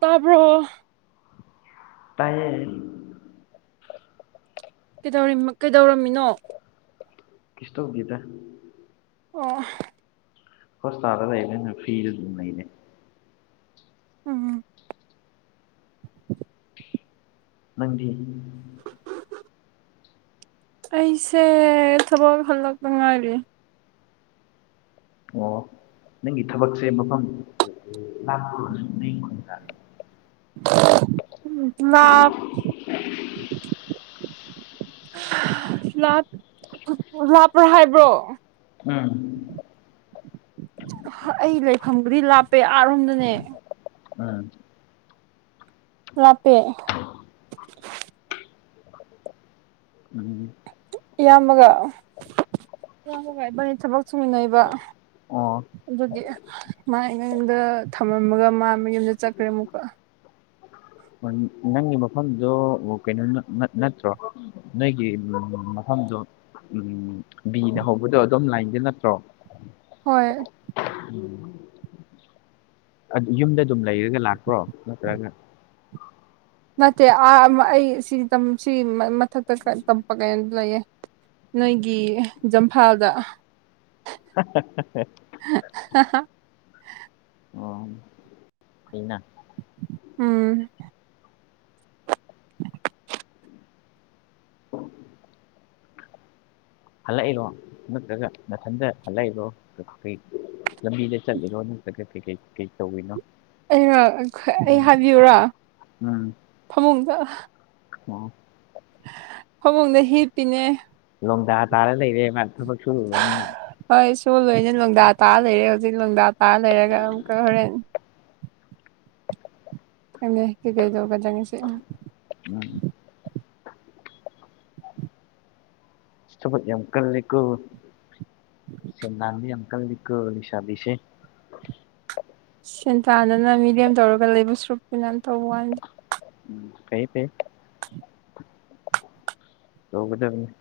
ꯇꯥꯕ꯭ꯔꯣ ꯇꯥꯏꯌꯦ ꯀꯩꯗꯧꯔꯝꯃꯤꯅꯣ ꯀꯩꯁꯨꯇꯧꯗꯤꯗ ꯑꯣ ꯍꯣꯁꯄꯤꯇꯥꯜꯗ ꯂꯩꯕꯅꯤꯅ ꯑꯗꯨꯝ ꯐ꯭ꯔꯤꯗ ꯑꯗꯨꯝ ꯂꯩꯅꯦ ꯎꯝ ꯅꯪꯗꯤ ꯑꯩꯁꯦ ꯊꯕꯛ ꯍꯜꯂꯛꯇ ꯉꯥꯏꯔꯤ ꯑꯣ ꯅꯪꯒꯤ ꯊꯕꯛꯁꯦ ꯃꯐꯝ ꯂꯥꯛꯄꯨꯔꯁꯨ ꯅꯈꯗ ꯂꯥꯞ ꯂꯥꯞꯄ꯭ꯔꯥ ꯍꯥꯏꯕ꯭ꯔꯣ ꯎꯝ ꯑꯩ ꯂꯩꯐꯝꯕꯨꯗꯤ ꯂꯥꯞꯄꯦ ꯑꯥꯔꯣꯝꯗꯅꯦ ꯎꯝ ꯂꯥꯞꯄꯦ ꯎꯝ ꯏꯌꯥꯝꯕꯒ ꯏꯌꯥꯝꯕꯒ ꯑꯩꯕꯅꯤ ꯊꯕꯛ ꯁꯨꯃꯤꯟꯅꯩꯕ ꯑꯣ ꯑꯗꯨꯗꯤ ꯃꯥ ꯑꯩ ꯃꯌꯨꯝꯗ ꯊꯝꯔꯝꯃꯒ ꯃꯥ ꯃꯌꯨꯝꯗ ꯆꯠꯈ꯭ꯔꯦ ꯑꯃꯨꯛꯀ ꯅꯪꯒꯤ ꯃꯐꯝꯗꯣ ꯀꯩꯅꯣ ꯅꯠ ꯅꯠꯇ꯭ꯔꯣ ꯅꯣꯏꯒꯤ ꯃꯐꯝꯗꯣ ꯎꯝ ꯕꯤꯅ ꯍꯧꯕꯗꯣ ꯑꯗꯨꯝ ꯂꯥꯏꯟꯗ ꯅꯠꯇ꯭ꯔꯣ ꯍꯣꯏ ꯎꯝ ꯑꯗ ꯌꯨꯝꯗ ꯑꯗꯨꯝ ꯂꯩꯔꯒ ꯂꯥꯛꯄ꯭ꯔꯣ ꯅꯠꯇ꯭ꯔꯒ ꯅꯠꯇꯦ ꯑꯥ ꯑꯩ [unintelligible] ꯃꯊꯛꯇ ꯈꯔ ꯇꯝꯄ ꯀꯩꯅꯣꯗ ꯂꯩꯌꯦ ꯅꯣꯏꯒꯤ ꯖꯝꯐꯥꯜꯗ [unintelligible] [unintelligible] ꯑꯣ ꯐꯩꯅꯥ ꯎꯝ ꯍꯜꯂꯛꯏꯔꯣ ꯅꯠꯇ꯭ꯔꯒ ꯃꯊꯟꯗ ꯍꯜꯂꯛꯏꯔꯣ ꯀꯩ ꯂꯝꯕꯤꯗ ꯆꯠꯂꯤꯔꯣ ꯅꯠꯇ꯭ꯔꯒ ꯀꯩꯀꯩ ꯀꯩ ꯇꯧꯋꯤꯅꯣ ꯑꯩꯔꯣ ꯑꯩ ꯍꯥꯏꯕꯤꯌꯨꯔꯣ ꯎꯝ ꯐꯃꯨꯡꯗ ꯑꯣ ꯐꯃꯨꯡꯗ ꯍꯤꯞꯄꯤꯅꯦ ꯂꯣꯡꯗꯥ ꯇꯥꯔ ꯂꯩꯔꯦ ꯃꯥ ꯊꯕꯛ ꯁꯨꯨꯔꯨꯔꯃꯤꯅ ꯍꯣꯏ ꯁꯨ ꯂꯣꯏꯅ ꯂꫭꯡꯗꯥ ꯇꯥꯔ ꯂꯩꯔꯦ ꯍꯧꯖꯤꯛ ꯂꯣꯡꯗꯥ ꯇꯥꯔ ꯂꯩꯔꯒ ꯑꯃꯨꯛꯀ ꯍꯣꯔꯦꯟ ꯈꯪꯗꯦ ꯀꯩꯀꯩꯗꯧꯒꯗ꯭ꯔ ꯉꯁꯤ ꯃꯥꯅꯤ ꯑꯁ ꯊꯕꯛ ꯌꯥꯝ ꯀꯜꯂꯤꯀꯣ ꯁꯦꯟꯗꯥꯟꯕ ꯌꯥꯝ ꯀꯜꯂꯤꯀꯣ ꯂꯩꯁꯥꯕꯤꯁꯦ ꯁꯦꯟꯇꯥꯟꯗꯅ ꯃꯤꯔꯦꯝ ꯇꯧꯔꯒ ꯂꯩꯕꯁ꯭ꯔꯨꯛꯇꯤꯅ ꯇꯧꯕ ꯋꯥꯅꯤ ꯐꯩꯌꯦ ꯐꯩꯌꯦ ꯇꯧꯒꯗꯕꯅꯦ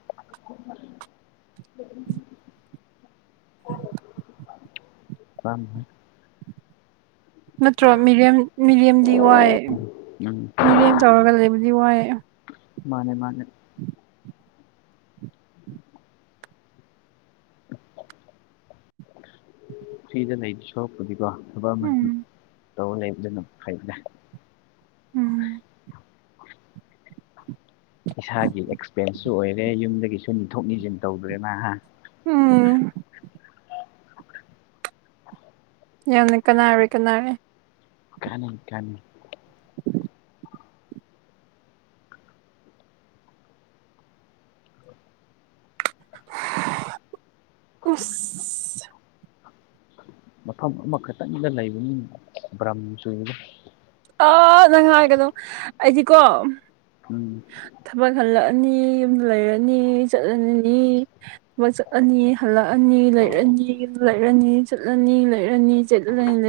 [inaudible] [inaudible] [unintelligible] ꯅꯠꯇ꯭ꯔꯣ ꯃꯤꯔꯦꯝ ꯃꯤꯔꯦꯝꯗꯤ ꯋꯥꯏꯌꯦ ꯎꯝ ꯃꯤꯔꯦꯝ ꯇꯧꯔꯒ ꯂꯩꯕꯗꯤ ꯋꯥꯏꯌꯦ ꯃꯥꯅꯦ ꯃꯥꯅꯦ ꯐ꯭ꯔꯤꯗ ꯂꯩꯗꯨ ꯁꯔꯨꯛꯄꯨꯗꯤꯀꯣ ꯊꯕꯛ ꯑꯃ ꯎꯝ ꯇꯧꯔ ꯂꯩꯕꯗꯨꯅ ꯐꯩꯗꯅ ꯎꯝ ꯏꯁꯥꯒꯤ ꯑꯦꯛꯁꯄꯦꯟꯁꯁꯨ ꯑꯣꯏꯔꯦ ꯌꯨꯝꯗꯒꯤꯁꯨ ꯅꯤꯊꯣꯛ ꯅꯤꯁꯤꯟ ꯇꯧꯗ꯭ꯔꯦꯅ ꯍꯥ ꯎꯝ ꯌꯥꯝꯅ ꯀꯥꯟꯅꯔꯦ ꯀꯥꯟꯅꯔꯦ ꯀꯥꯅꯅꯤ ꯀꯥꯅꯅꯤ ꯎꯁ ꯃꯐꯝ ꯑꯃꯈꯛꯇꯪꯗ ꯂꯩꯕꯅꯤꯅ ꯕ꯭ꯔꯝ ꯆꯨꯏꯗ ꯑꯥ ꯅꯪ ꯍꯥꯏꯒꯅꯨ ꯑꯩꯗꯤꯀꯣ ꯎꯝ ꯊꯕꯛ ꯍꯜꯂꯛꯑꯅꯤ ꯌꯨꯝꯗ ꯂꯩꯔꯅꯤ ꯆꯠꯂꯂꯅꯤ ꯊꯕꯛ ꯆꯠꯂꯅꯤ ꯍꯜꯂꯛꯑꯅꯤ ꯂꯩꯔꯅꯤ ꯌꯨꯝꯗ ꯂꯩꯔꯅꯤ ꯆꯠꯂꯅꯤ ꯂꯩꯔꯅꯤ ꯆꯠ ꯂꯩ [unintelligible]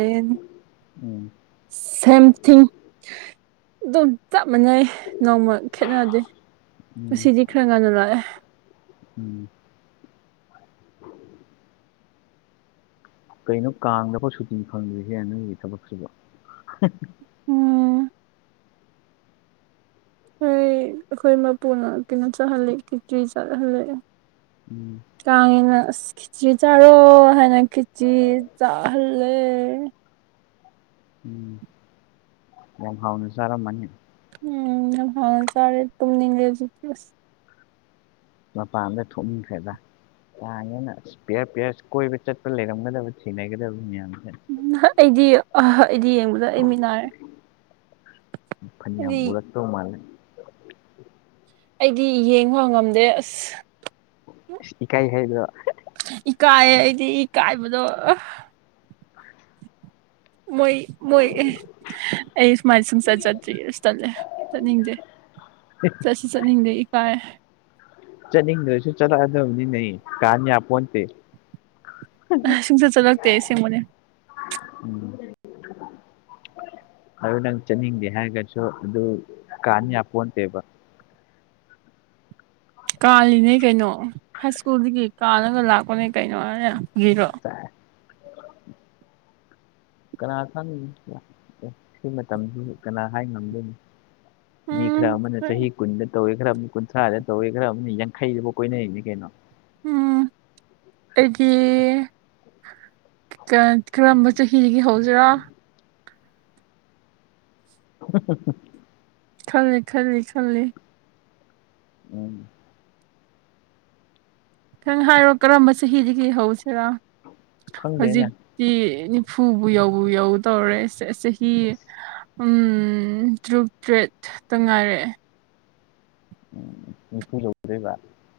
ꯑꯝ ꯁꯦꯝ ꯊꯤꯡ ꯑꯗꯨꯝ ꯆꯞ ꯃꯥꯟꯅꯩ ꯅꯣꯡꯃ ꯈꯦꯠꯅꯗꯦ ꯎꯝ ꯉꯁꯤꯗꯤ ꯈꯔ ꯉꯟꯅ ꯂꯥꯛꯑꯦ ꯎꯨꯝ ꯀꯩꯅꯣ ꯀꯥꯡꯗꯐꯥꯎ ꯁꯨꯇꯤ ꯐꯪꯗ꯭ꯔꯤꯁꯦ ꯅꯣꯢꯒꯤ ꯊꯕꯛꯁꯤꯕꯨ ꯎꯨꯝ ꯈꯣꯏ ꯑꯩꯈꯣꯏ ꯃꯄꯨꯅ ꯀꯩꯅꯣ ꯆꯥꯍꯜꯂꯦ ꯈꯦꯆ꯭ꯔꯤ ꯆꯥꯍꯜꯂꯦ ꯎꯨꯝ ꯀꯥꯡꯒꯤꯅ ꯑꯁ ꯈꯤꯆ꯭ꯔꯤ ꯆꯥꯔꯣ ꯍꯥꯏꯅ ꯈꯤꯆꯤ ꯆꯥꯍꯜꯂꯦ ꯎꯨꯝ ꯌꯥꯝ ꯍꯥꯎꯅ ꯆꯥꯔꯝꯃꯅꯤ ꯎꯝ ꯌꯥꯝ ꯍꯥꯎꯅ ꯆꯥꯔꯦ ꯇꯨꯝꯅꯤꯡꯉꯦ ꯍꯧꯖꯤꯛꯇꯤ ꯑꯁ ꯃꯄꯥꯟꯗ ꯊꯣꯛꯅꯤꯡꯈ꯭ꯔꯦꯗ ꯀꯥꯡꯅꯦꯅ ꯏꯁ ꯄꯤꯌꯔ ꯄꯤꯌꯔ ꯀꯣꯏꯕ ꯆꯠꯄ ꯂꯩꯔꯝꯒꯗꯕ ꯊꯦꯡꯅꯒꯗꯕ ꯃꯌꯥꯝꯁꯦ ꯎꯝ ꯑꯥ ꯑꯩꯗꯤ ꯑꯍꯥ ꯑꯩꯗꯤ ꯌꯦꯡꯕꯗ ꯑꯩ ꯃꯤꯠ ꯅꯥꯔꯦ ꯐꯅꯌꯥꯝ ꯍꯥꯏꯗꯤ ꯎꯔꯛꯇꯧ ꯃꯥꯜꯂꯦ ꯑꯩꯗꯤ ꯌꯦꯡꯕ ꯉꯝꯗ꯭ꯔꯦ ꯑꯁ ꯏꯁ ꯏꯀꯥꯏ ꯍꯥꯏꯗ꯭ꯔꯣ ꯏꯀꯥꯏꯌꯦ ꯑꯩꯗꯤ ꯏꯀꯥꯏꯕꯗꯣ [inaudible] ꯃꯣꯏ ꯃꯣꯏ ꯑꯩ ꯁꯨꯃꯥꯏꯅ ꯁꯨꯛꯆꯠ ꯆꯠꯇ꯭ꯔꯤ ꯏꯁ ꯇꯜꯂꯦ ꯆꯠꯅꯤꯡꯗꯦ ꯆꯠꯁꯨ ꯆꯠꯅꯤꯡꯗꯦ ꯏꯀꯥꯏ ꯆꯠꯅꯤꯡꯗ꯭ꯔꯁꯨ ꯆꯠꯂꯛꯑꯗꯕꯅꯤꯅꯦ ꯀꯥꯟ ꯌꯥꯄꯣꯟꯇꯦ ꯑꯥ ꯁꯨꯡꯆꯠ ꯆꯠꯂꯛꯇꯦ ꯑꯁꯦꯡꯕꯅꯦ [inaudible] ꯎꯨ ꯑꯗꯨ ꯅꯪ ꯆꯠꯅꯤꯡꯗꯦ ꯍꯥꯏꯔꯒꯁꯨ ꯑꯗꯨ ꯀꯥꯟ ꯌꯥꯄꯣꯟꯇꯦꯕ ꯀꯥꯜꯂꯤꯅꯦ ꯀꯩꯅꯣ ꯍꯥꯏ ꯁ꯭ꯀꯨꯜꯗꯒꯤ ꯀꯥꯜꯂꯒ ꯂꯥꯛꯄꯅꯦ ꯀꯩꯅꯣ [unintelligible] ꯀꯅꯥ ꯈꯪꯅꯤ ꯑꯦ ꯁꯤ ꯃꯇꯝꯁꯤ ꯀꯅꯥ ꯍꯥꯏ ꯉꯝꯗꯣꯏꯅꯣ ꯃꯤ ꯈꯔ ꯎꯝ ꯑꯃꯅ ꯆꯍꯤ ꯀꯨꯟꯗ ꯇꯧꯋꯦ ꯈꯔ ꯑꯃ ꯀꯨꯟꯊ꯭ꯔꯥꯗ ꯇꯧꯋꯦ ꯈꯔ ꯑꯃꯅ ꯌꯥꯡꯈꯩꯗꯕꯥꯎ ꯀꯣꯏꯅꯔꯤꯅꯦ ꯀꯩꯅꯣ ꯎꯝ ꯑꯩꯗꯤ ꯀꯥ ꯀꯔꯝꯕ ꯆꯍꯤꯗꯒꯤ ꯍꯧꯁꯤꯔꯥ ꯍ ꯍ ꯍ ꯈꯜꯂꯤ ꯈꯜꯂꯤ ꯈꯜꯂꯤ ꯎꯝ ꯈꯪ ꯍꯥꯏꯔꯣ ꯀꯔꯝꯕ ꯆꯍꯤꯗꯒꯤ ꯍꯧꯁꯤꯔꯥ ꯍꯧꯖꯤꯛ ꯈꯪꯗꯦꯅꯦ ꯀꯤ ꯅꯤꯐꯨꯕꯨ ꯌꯧꯕꯨ ꯌꯧꯗꯧꯔꯦ ꯆ ꯆꯍꯤ ꯎꯝ ꯇꯔꯨꯛ ꯇꯔꯦꯠꯇ ꯉꯥꯏꯔꯦ ꯎꯝ ꯅꯤꯐꯨ ꯌꯧꯗꯣꯏꯕ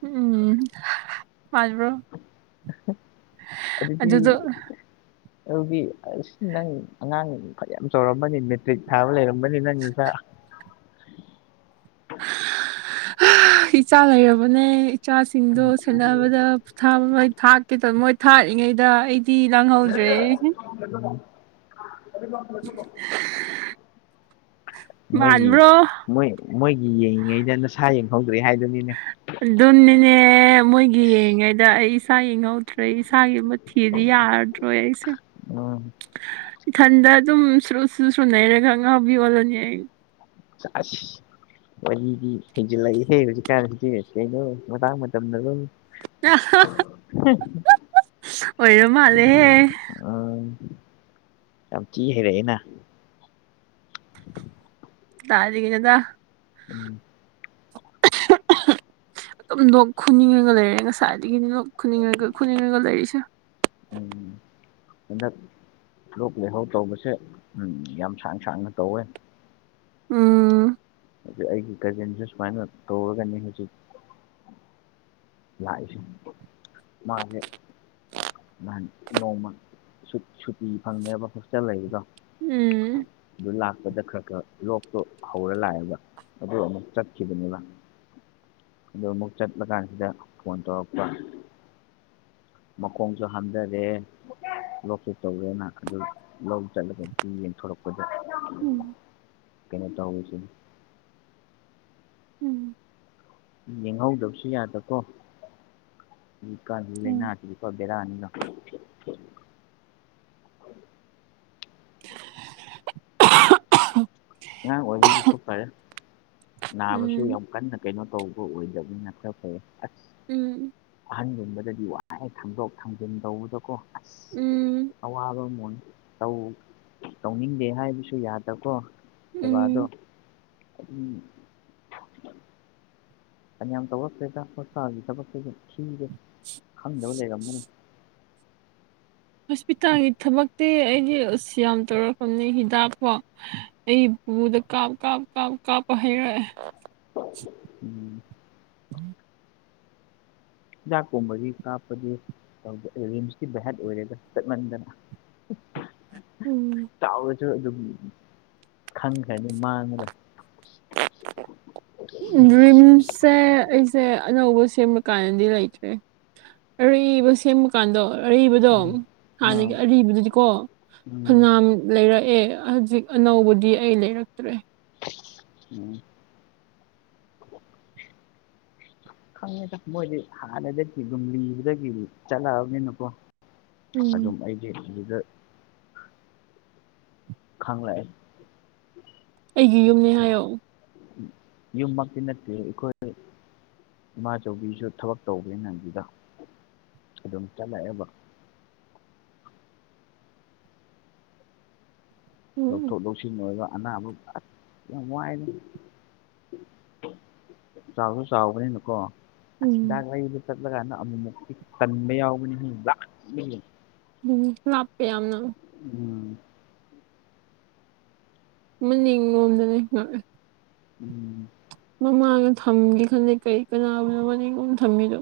ꯎꯝ ꯃꯥꯟꯕ꯭ꯔꯣ ꯑꯗꯨꯗꯤ ꯑꯗꯨꯗꯣ ꯑꯗꯨꯗꯤ ꯑꯁ ꯅꯪ ꯑꯉꯥꯡ ꯐꯅꯌꯥꯝ ꯆꯥꯎꯔꯝꯅꯤ ꯃꯤꯠ ꯇꯤꯛ ꯊꯥꯕ ꯂꯩꯔꯝꯒꯅꯤ ꯅꯪ ꯅꯆꯥ [inaudible] ꯏꯆꯥ ꯂꯩꯔꯕꯅꯦ ꯏꯆꯥꯁꯤꯡꯗꯣ ꯁꯦꯟꯅꯕꯗ ꯄꯣꯊꯥꯕ ꯃꯩ ꯊꯥꯛꯀꯦ ꯇꯧ ꯃꯣꯏ ꯊꯥꯛꯏꯉꯩꯗ ꯑꯩꯗꯤ ꯂꯥꯡꯍꯧꯗ꯭ꯔꯦ ꯍꯦ [unintelligible] ꯃꯣꯏꯒꯤ ꯃꯥꯟꯕ꯭ꯔꯣ ꯃꯣꯏ ꯃꯣꯏꯒꯤ ꯌꯦꯡꯉꯤꯉꯩꯗ ꯅꯁꯥ ꯌꯦꯡꯍꯧꯗ꯭ꯔꯦ ꯍꯥꯏꯗꯨꯅꯤꯅꯦ ꯑꯗꯨꯅꯤꯅꯦ ꯃꯣꯏꯒꯤ ꯌꯦꯡꯉꯤꯉꯩꯗ ꯑꯩ ꯏꯁꯥ ꯌꯦꯡꯍꯧꯗ꯭ꯔꯦ ꯏꯁꯥꯒꯤ ꯃꯠ ꯊꯤꯗꯤ ꯌꯥꯗꯔꯦ ꯑꯩꯁꯨ ꯑꯥ ꯏꯊꯟꯗ ꯑꯗꯨꯝ ꯁꯔꯨ ꯁꯔꯨ ꯁꯔꯨ ꯅꯩꯔꯒ ꯑꯉꯥꯎꯕꯤ ꯑꯣꯜꯂꯅꯤ ꯑꯩ ꯆꯥ ꯑꯁ ꯋꯥꯔꯤꯗꯤ ꯍꯦꯟꯖꯤꯜꯂꯛꯏꯍꯦ ꯍꯧꯖꯤꯛꯀꯥꯟꯁꯦ ꯀꯩꯅꯣ ꯃꯇꯥꯡ ꯃꯇꯝꯅꯔꯣ ꯑꯣꯏꯔ ꯃꯥꯜꯂꯦꯍꯦ ꯑꯥ ꯌꯥꯝ ꯊꯤ ꯍꯩꯔꯛꯑꯦꯅꯥ ꯇꯥꯔꯤꯀꯩꯅꯣꯗꯥ ꯎꯝ ꯑꯗꯨꯝ ꯂꯣꯛ ꯈꯨꯅꯤꯡꯉꯒ ꯂꯩꯔꯦ ꯉꯁꯥꯏꯗꯒꯤꯗꯤ ꯂꯣꯛ ꯈꯨꯅꯤꯡꯉꯒ ꯈꯨꯅꯤꯡꯉꯒ ꯂꯩꯔꯤꯁꯦ ꯎꯝ ꯍꯟꯗꯛ ꯂꯣꯛ ꯂꯥꯏꯍꯧ ꯇꯧꯕꯁꯦ ꯎꯝ ꯌꯥꯝ ꯁꯥꯡ ꯁꯥꯡꯅ ꯇꯧꯋꯦ ꯎꯝ ꯑꯗꯨ ꯑꯩꯒꯤ ꯀꯖꯤꯟꯗ ꯁꯨꯃꯥꯏꯅ ꯇꯧꯔꯒꯅꯤ ꯍꯧꯖꯤꯛ ꯂꯥꯏꯁꯨ ꯃꯥꯅꯦ ꯅꯍꯥꯟ ꯅꯣꯡꯃꯥ ꯁꯨꯠ ꯁꯨꯇꯤ ꯐꯪꯉꯦꯕ ꯍꯣꯁꯇꯦꯜ ꯂꯩꯕꯗꯣ ꯎꯝꯎꯨꯝ ꯑꯗꯨ ꯂꯥꯛꯄꯗ ꯈꯔ ꯈꯔ ꯂꯣꯛꯇꯣ ꯍꯧꯔ ꯂꯥꯛꯑꯦꯕ ꯑꯗꯨ ꯑꯃꯨꯛ ꯆꯠꯈꯤꯕꯅꯦꯕ ꯑꯗꯣ ꯑꯃꯨꯛ ꯆꯠꯄꯥ ꯀꯥꯟꯁꯤꯗ ꯐꯣꯟ ꯇꯧꯔꯛꯄ ꯃꯈꯣꯡꯖꯨ ꯍꯥꯝꯗꯔꯦ ꯂꯣꯛꯁꯨ ꯇꯧꯋꯦꯅ ꯑꯗꯨ ꯂꯧ ꯆꯠꯂꯒ ꯌꯦꯡꯊꯣꯔꯛ ꯄꯗ ꯎꯝ ꯀꯩꯅꯣ ꯇꯧꯔꯤꯖꯤꯅꯤ ꯎꯝ ꯌꯦꯡꯍꯧꯗꯕꯁꯨ ꯌꯥꯗꯀꯣ ꯍꯧꯖꯤꯀꯥꯟꯒꯤ ꯎꯝ ꯂꯥꯏꯅꯥꯁꯤꯗꯤ ꯄꯨꯔꯥ ꯕꯦꯔꯥꯅꯤꯅ [inaudible] ꯑꯉꯥꯡ ꯑꯣꯏꯕꯒꯤꯁꯨ ꯐꯔꯦ ꯅꯥꯕꯁꯨ ꯎꯝ ꯌꯥꯝ ꯀꯟꯅ ꯀꯩꯅꯣ ꯇꯧꯕ ꯑꯣꯏꯗꯝꯅꯤꯅ ꯈꯔ ꯐꯩꯌꯦ ꯑꯁ ꯎꯝ ꯑꯍꯟꯒꯨꯝꯕꯗꯗꯤ ꯋꯥꯏ ꯊꯥꯡꯗꯣꯛ ꯊꯥꯡꯖꯤꯟ ꯇꯧꯕꯗꯀꯣ ꯎꯝ ꯑꯁ ꯑꯋꯥꯕ ꯑꯝ ꯑꯣꯏ ꯇꯧ ꯇꯧꯅꯤꯡꯗꯦ ꯍꯥꯏꯕꯁꯨ ꯌꯥꯗꯀꯣ ꯁꯦꯕꯥꯗꯣ ꯎꯝ ꯎꯝ ꯐꯅꯌꯥꯝ ꯇꯧꯔꯛꯇꯦꯗꯥ ꯍꯣꯁꯇꯥꯜꯒꯤ ꯊꯕꯛꯁꯤꯗꯤ ꯁꯨꯗꯦ ꯈꯪꯗꯕ ꯂꯩꯔꯝꯃꯅꯤ ꯍꯣꯁꯄꯤꯇꯥꯜꯒꯤ ꯊꯕꯛꯇꯤ ꯑꯩꯗꯤ ꯑꯁ ꯌꯥꯝ ꯇꯧꯔꯛꯄꯅꯦ ꯍꯤꯗꯥꯛꯐꯥꯎ ꯑꯩꯄꯨꯗ ꯀꯥꯞ ꯀꯥꯞ ꯀꯥꯞ ꯀꯥꯞꯄ ꯍꯥꯏꯔꯛꯑꯦ [unintelligible] ꯎꯝ ꯍꯤꯗꯥꯛꯀꯨꯝꯕꯒꯤ ꯀꯥꯞꯄꯗꯤ ꯀꯪ ꯔꯤꯝꯁꯀꯤ ꯚꯍꯦꯠ ꯑꯣꯏꯔꯦꯗ ꯆꯠꯃꯟꯗꯅ ꯎꯝ ꯆꯥꯎꯔꯁꯨ ꯑꯗꯨꯝ ꯈꯟꯈ꯭ꯔꯅꯤ ꯃꯥꯡꯉꯒꯥ ꯎꯝ ꯔꯤꯝꯁ ꯁꯦ ꯑꯩꯁꯦ ꯑꯅꯧꯕ ꯁꯦꯝꯕ ꯀꯥꯟꯗꯗꯤ ꯂꯩꯇ꯭ꯔꯦ ꯑꯔꯤꯕ ꯁꯦꯝꯕ ꯀꯥꯟꯗꯣ ꯑꯔꯤꯕꯗꯣ ꯎꯝ ꯑꯥ ꯍꯥꯟꯅꯒꯤ ꯑꯔꯤꯕꯗꯨꯗꯤꯀꯣ ꯎꯝ ꯐꯅꯌꯥꯝ ꯂꯩꯔꯛꯑꯦ ꯍꯥꯖꯤꯛ ꯑꯅꯧꯕꯗꯤ ꯑꯩ ꯂꯩꯔꯛꯇ꯭ꯔꯦ ꯎꯝ ꯈꯪꯉꯦꯗ ꯃꯣꯏꯗꯤ ꯍꯥꯟꯅꯗꯒꯤ ꯑꯗꯨꯝ ꯂꯤꯕꯗꯒꯤ ꯆꯂꯛꯑ ꯕꯅꯤꯅꯀꯣ ꯎꯝ ꯑꯗꯨꯝ ꯑꯩꯗꯤ ꯑꯗꯨꯗ ꯈꯥꯡꯂꯛꯑꯦ ꯑꯩꯒꯤ ꯌꯨꯝꯅꯦ ꯍꯥꯏꯌꯣ ꯌꯨꯝꯃꯛꯇꯤ ꯅꯠꯇꯦ ꯑꯩꯈꯣꯏ ꯏꯃꯥꯆꯧꯕꯤꯁꯨ ꯊꯕꯛ ꯇꯧꯕꯅꯤꯅ ꯑꯗꯨꯗ ꯑꯗꯨꯝ ꯆꯠꯂꯛꯑꯦꯕ ꯎꯝ ꯂꯧꯊꯣꯛ ꯂꯧꯁꯤꯟ ꯑꯣꯏꯔ ꯑꯅꯥꯕ ꯑꯁ ꯌꯥꯝ ꯋꯥꯏꯗ ꯆꯥꯎꯁꯨ ꯆꯥꯎꯕꯅꯤꯅꯀꯣ ꯑꯁ ꯍꯤꯗꯥꯛ ꯎꯝ ꯂꯩꯕ ꯆꯠꯂꯒꯥꯟꯗ ꯑꯃꯨꯛꯃꯨꯛꯇꯤ ꯇꯟꯕ ꯌꯥꯎꯕꯅꯤꯍꯦ ꯂꯥꯛ ꯏ ꯎꯝ ꯂꯥꯞꯄꯦ ꯌꯥꯝꯅ ꯎꯝ ꯃꯅꯤꯡ ꯂꯣꯝꯗꯅꯦ ꯉꯥꯛꯑꯦ ꯎꯝ ꯃꯃꯥꯡꯗ ꯊꯝꯒꯦ ꯈꯟꯗꯦ ꯀꯩ ꯀꯅꯥꯕꯨꯅꯣ ꯃꯅꯤꯡꯂꯣꯝ ꯊꯝꯃꯤꯗꯣ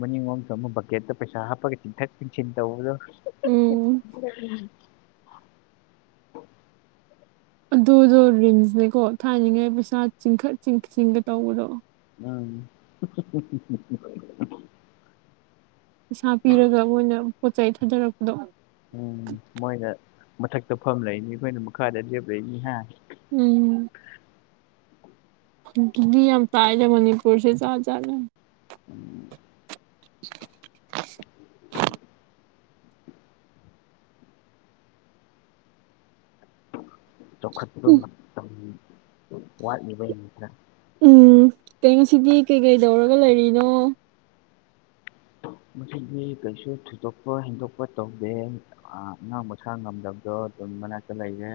ꯃꯅꯤꯡꯂꯣꯝ ꯊꯧꯕ ꯕꯛꯀꯦꯠꯇ ꯄꯩꯁꯥ ꯍꯥꯞꯄꯒ ꯆꯤꯡꯊꯠ ꯆꯤꯡꯁꯤꯟ ꯇꯧꯕꯗꯣ ꯎꯝ ꯑꯗꯨꯗꯣ ꯔꯤꯝꯁꯅꯦꯀꯣ ꯊꯥꯢꯅꯉꯩ ꯄꯩꯁꯥ ꯆꯤꯡꯈꯠ ꯆꯤꯡ ꯆꯤꯡꯒ ꯇꯧꯕꯗꯣ [unintelligible] ꯄꯩꯁꯥ ꯄꯤꯔꯒ ꯃꯣꯏꯅ ꯄꯣꯠ ꯆꯩꯩ ꯊꯥꯗꯔꯛꯄꯗꯣ ꯎꯝ ꯃꯣꯏꯅ ꯃꯊꯛꯇ ꯐꯝ ꯂꯩꯅꯤ ꯑꯩꯈꯣꯏꯅ ꯃꯈꯥꯗ ꯂꯦꯞ ꯂꯩꯅꯤ ꯍꯥꯏ ꯎꯝ ꯌꯥꯝ ꯇꯥꯢꯗ ꯃꯅꯤꯄꯨꯔꯁꯦ ꯖꯥꯠ ꯖꯥꯠꯅꯦ [inaudible] [inaudible] ꯆꯥꯎꯈꯠꯄ ꯃꯇꯝ ꯋꯥꯠꯂꯤꯕꯩꯅꯤꯗ ꯎꯝ ꯀꯩ ꯉꯁꯤꯗꯤ ꯀꯩꯀꯩ ꯇꯧꯔꯒ ꯂꯩꯔꯤꯅꯣ ꯉꯁꯤꯗꯤ ꯀꯩꯁꯨ ꯊꯣꯏꯗꯣꯛꯄ ꯍꯦꯟꯗꯣꯛꯄ ꯇꯧꯗꯦ ꯑ ꯑꯉꯥꯡ ꯃꯁꯥ ꯉꯝꯗꯕꯗꯣ ꯑꯗꯨꯝ ꯃꯅꯥꯛꯇ ꯂꯩꯌꯦ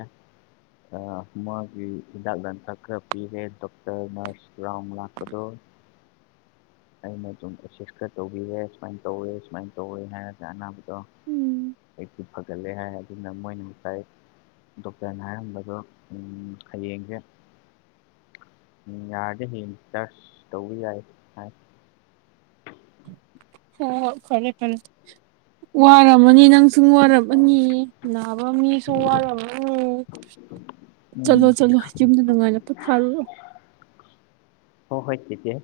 ꯑ ꯃꯥꯒꯤ ꯍꯤꯗꯥꯛ ꯂꯥꯡꯊꯛ ꯈꯔ ꯄꯤꯔꯦ ꯗꯣꯛꯇꯔ ꯅꯔꯁ ꯔꯥꯎꯟ ꯂꯥꯛꯄꯗꯣ ꯑꯩꯅ ꯑꯗꯨꯝ ꯑ‌‌ꯦꯁꯤꯁ ꯈꯔ ꯇꯧꯕꯤꯔꯦ ꯁꯨꯃꯥꯏꯅ ꯇꯧꯋꯦ ꯁꯨꯃꯥꯏꯅ ꯇꯧꯋꯦ ꯍꯥꯏꯔꯒ ꯑꯅꯥꯕ ꯇꯣ ꯎꯝ ꯑꯌꯨꯛꯇꯤ ꯐꯒꯠꯂꯦ ꯍꯥꯏꯔ ꯑꯗꯨꯅ ꯃꯣꯏꯅ ꯗꯣꯛꯇꯔꯅ ꯍꯥꯏꯔꯝꯕꯗꯣ ꯍꯌꯦꯡꯁꯦ ꯎꯝ ꯌꯥꯔꯗꯤ ꯍꯌꯦꯡ ꯗꯤꯆꯥꯔꯁ ꯇꯧꯕ ꯌꯥꯢ ꯍꯥꯢ ꯍꯣꯏ ꯍꯣꯏ ꯐꯔꯦ ꯐꯔꯦ ꯋꯥꯔꯝꯃꯅꯤ ꯅꯪ ꯅꯪꯁꯨ ꯋꯥꯔꯝꯃꯅꯤ ꯅꯥꯕ ꯃꯤꯁꯨ ꯋꯥꯔꯝꯃꯅꯤ ꯎꯝ ꯆꯠꯂꯣ ꯆꯠꯂꯣ ꯌꯨꯝꯗ ꯅꯨꯡꯉꯥꯏꯅ ꯄꯣꯊꯥꯔꯨꯔꯣ ꯍꯣ ꯍꯣꯏ ꯆꯦꯆꯦ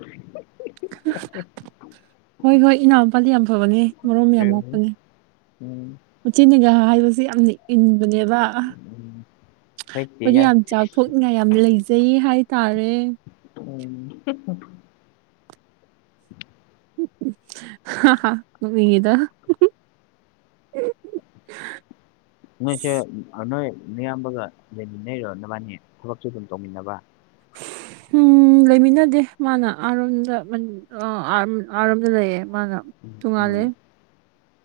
ꯍꯣꯏ ꯍꯣꯏ ꯏꯅꯥꯎꯄꯥꯗꯤ ꯌꯥꯝ ꯐꯕꯅꯦ ꯃꯔꯣꯝ ꯌꯥꯝ ꯎꯝ ꯃꯣꯛꯄꯅꯦ ꯎꯝ ꯃꯆꯦꯅꯒ ꯍꯥꯏꯕꯁꯦ ꯌꯥꯝꯅ ꯏꯟꯕꯅꯦꯕ ꯑ ꯎꯝ ꯍꯣꯏ ꯆꯦ ꯑꯩꯈꯣꯏꯗꯤ ꯌꯥꯏ ꯌꯥꯝ ꯑꯁ ꯆꯥꯎꯊꯣꯛꯅꯤꯡꯉꯥꯏ ꯌꯥꯝ ꯂꯩꯖꯩ ꯍꯥꯏ ꯇꯥꯔꯦ [unintelligible] ꯅꯣꯛꯅꯤꯡꯉꯤꯗ ꯅꯣꯢꯁꯦ ꯑꯃꯥ ꯅꯣꯏ ꯅꯌꯥꯝꯕꯒ ꯂꯩꯃꯤꯟꯅꯩꯔꯣ ꯅꯕꯥꯟꯅꯤ ꯊꯕꯛꯁꯨ ꯑꯗꯨꯝ ꯇꯧꯃꯤꯟꯅꯕ ꯎꯝ ꯂꯩꯃꯤꯟꯅꯗꯦ ꯃꯥꯅ ꯑꯥꯔꯣꯝꯗ ꯃ ꯑꯣ ꯑꯥ ꯑꯥꯔꯣꯝꯗ ꯂꯩꯑꯦ ꯃꯥꯅ ꯇꯣꯡꯉꯥꯜꯂꯦ ꯎꯝ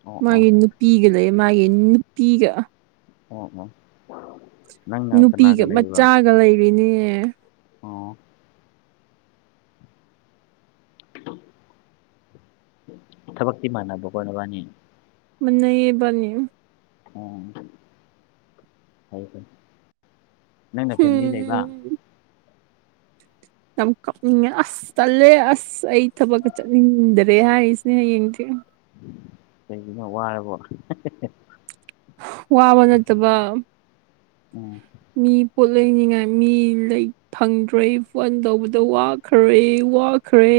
ꯑꯣ ꯑꯣ ꯃꯥꯒꯤ ꯅꯨ ꯄꯤꯒ ꯂꯩꯌꯦ ꯃꯥꯒꯤ ꯅꯨꯄꯤꯒ ꯑꯣ ꯎꯝ ꯅꯨꯄꯤꯒ ꯃꯆꯥꯒ ꯂꯩꯔꯤꯅꯦ ꯑꯣ ꯊꯕꯛꯇꯤ ꯃꯥꯟꯅꯕ ꯀꯣ ꯅꯕꯥꯅꯤ ꯃꯥꯟꯅꯩꯌꯦ ꯏꯕꯥꯅꯤ ꯑꯣ ꯐꯩ ꯐꯩ ꯅꯪꯅ ꯐ‌ꯦꯝꯂꯤ ꯂꯩꯕ ꯎꯝ ꯌꯥꯝ ꯀꯞꯅꯤꯡꯉꯦ ꯑꯁ ꯇꯜꯂꯦ ꯑꯁ ꯑꯩ ꯊꯕꯛꯀ ꯆꯠꯅꯤꯡꯗꯦ ꯔꯦ ꯍꯥꯢꯔꯤꯁꯤꯅꯦ ꯍꯌꯦꯡꯗꯤ ꯀꯩꯒꯤꯅꯣ ꯋꯥꯔꯕꯣ ꯋꯥꯕ ꯅꯠꯇꯕ ꯑꯣ ꯃꯤ ꯄꯣꯠ ꯂꯩꯅꯤꯡꯉꯥꯏ ꯃꯤ ꯂꯩ ꯐꯪꯗ꯭ꯔꯦ ꯐꯣꯟ ꯇꯧꯕꯗ ꯋꯥꯈ꯭ꯔꯦ ꯋꯥꯈ꯭ꯔꯦ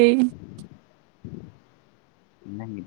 ꯅꯪꯒꯤ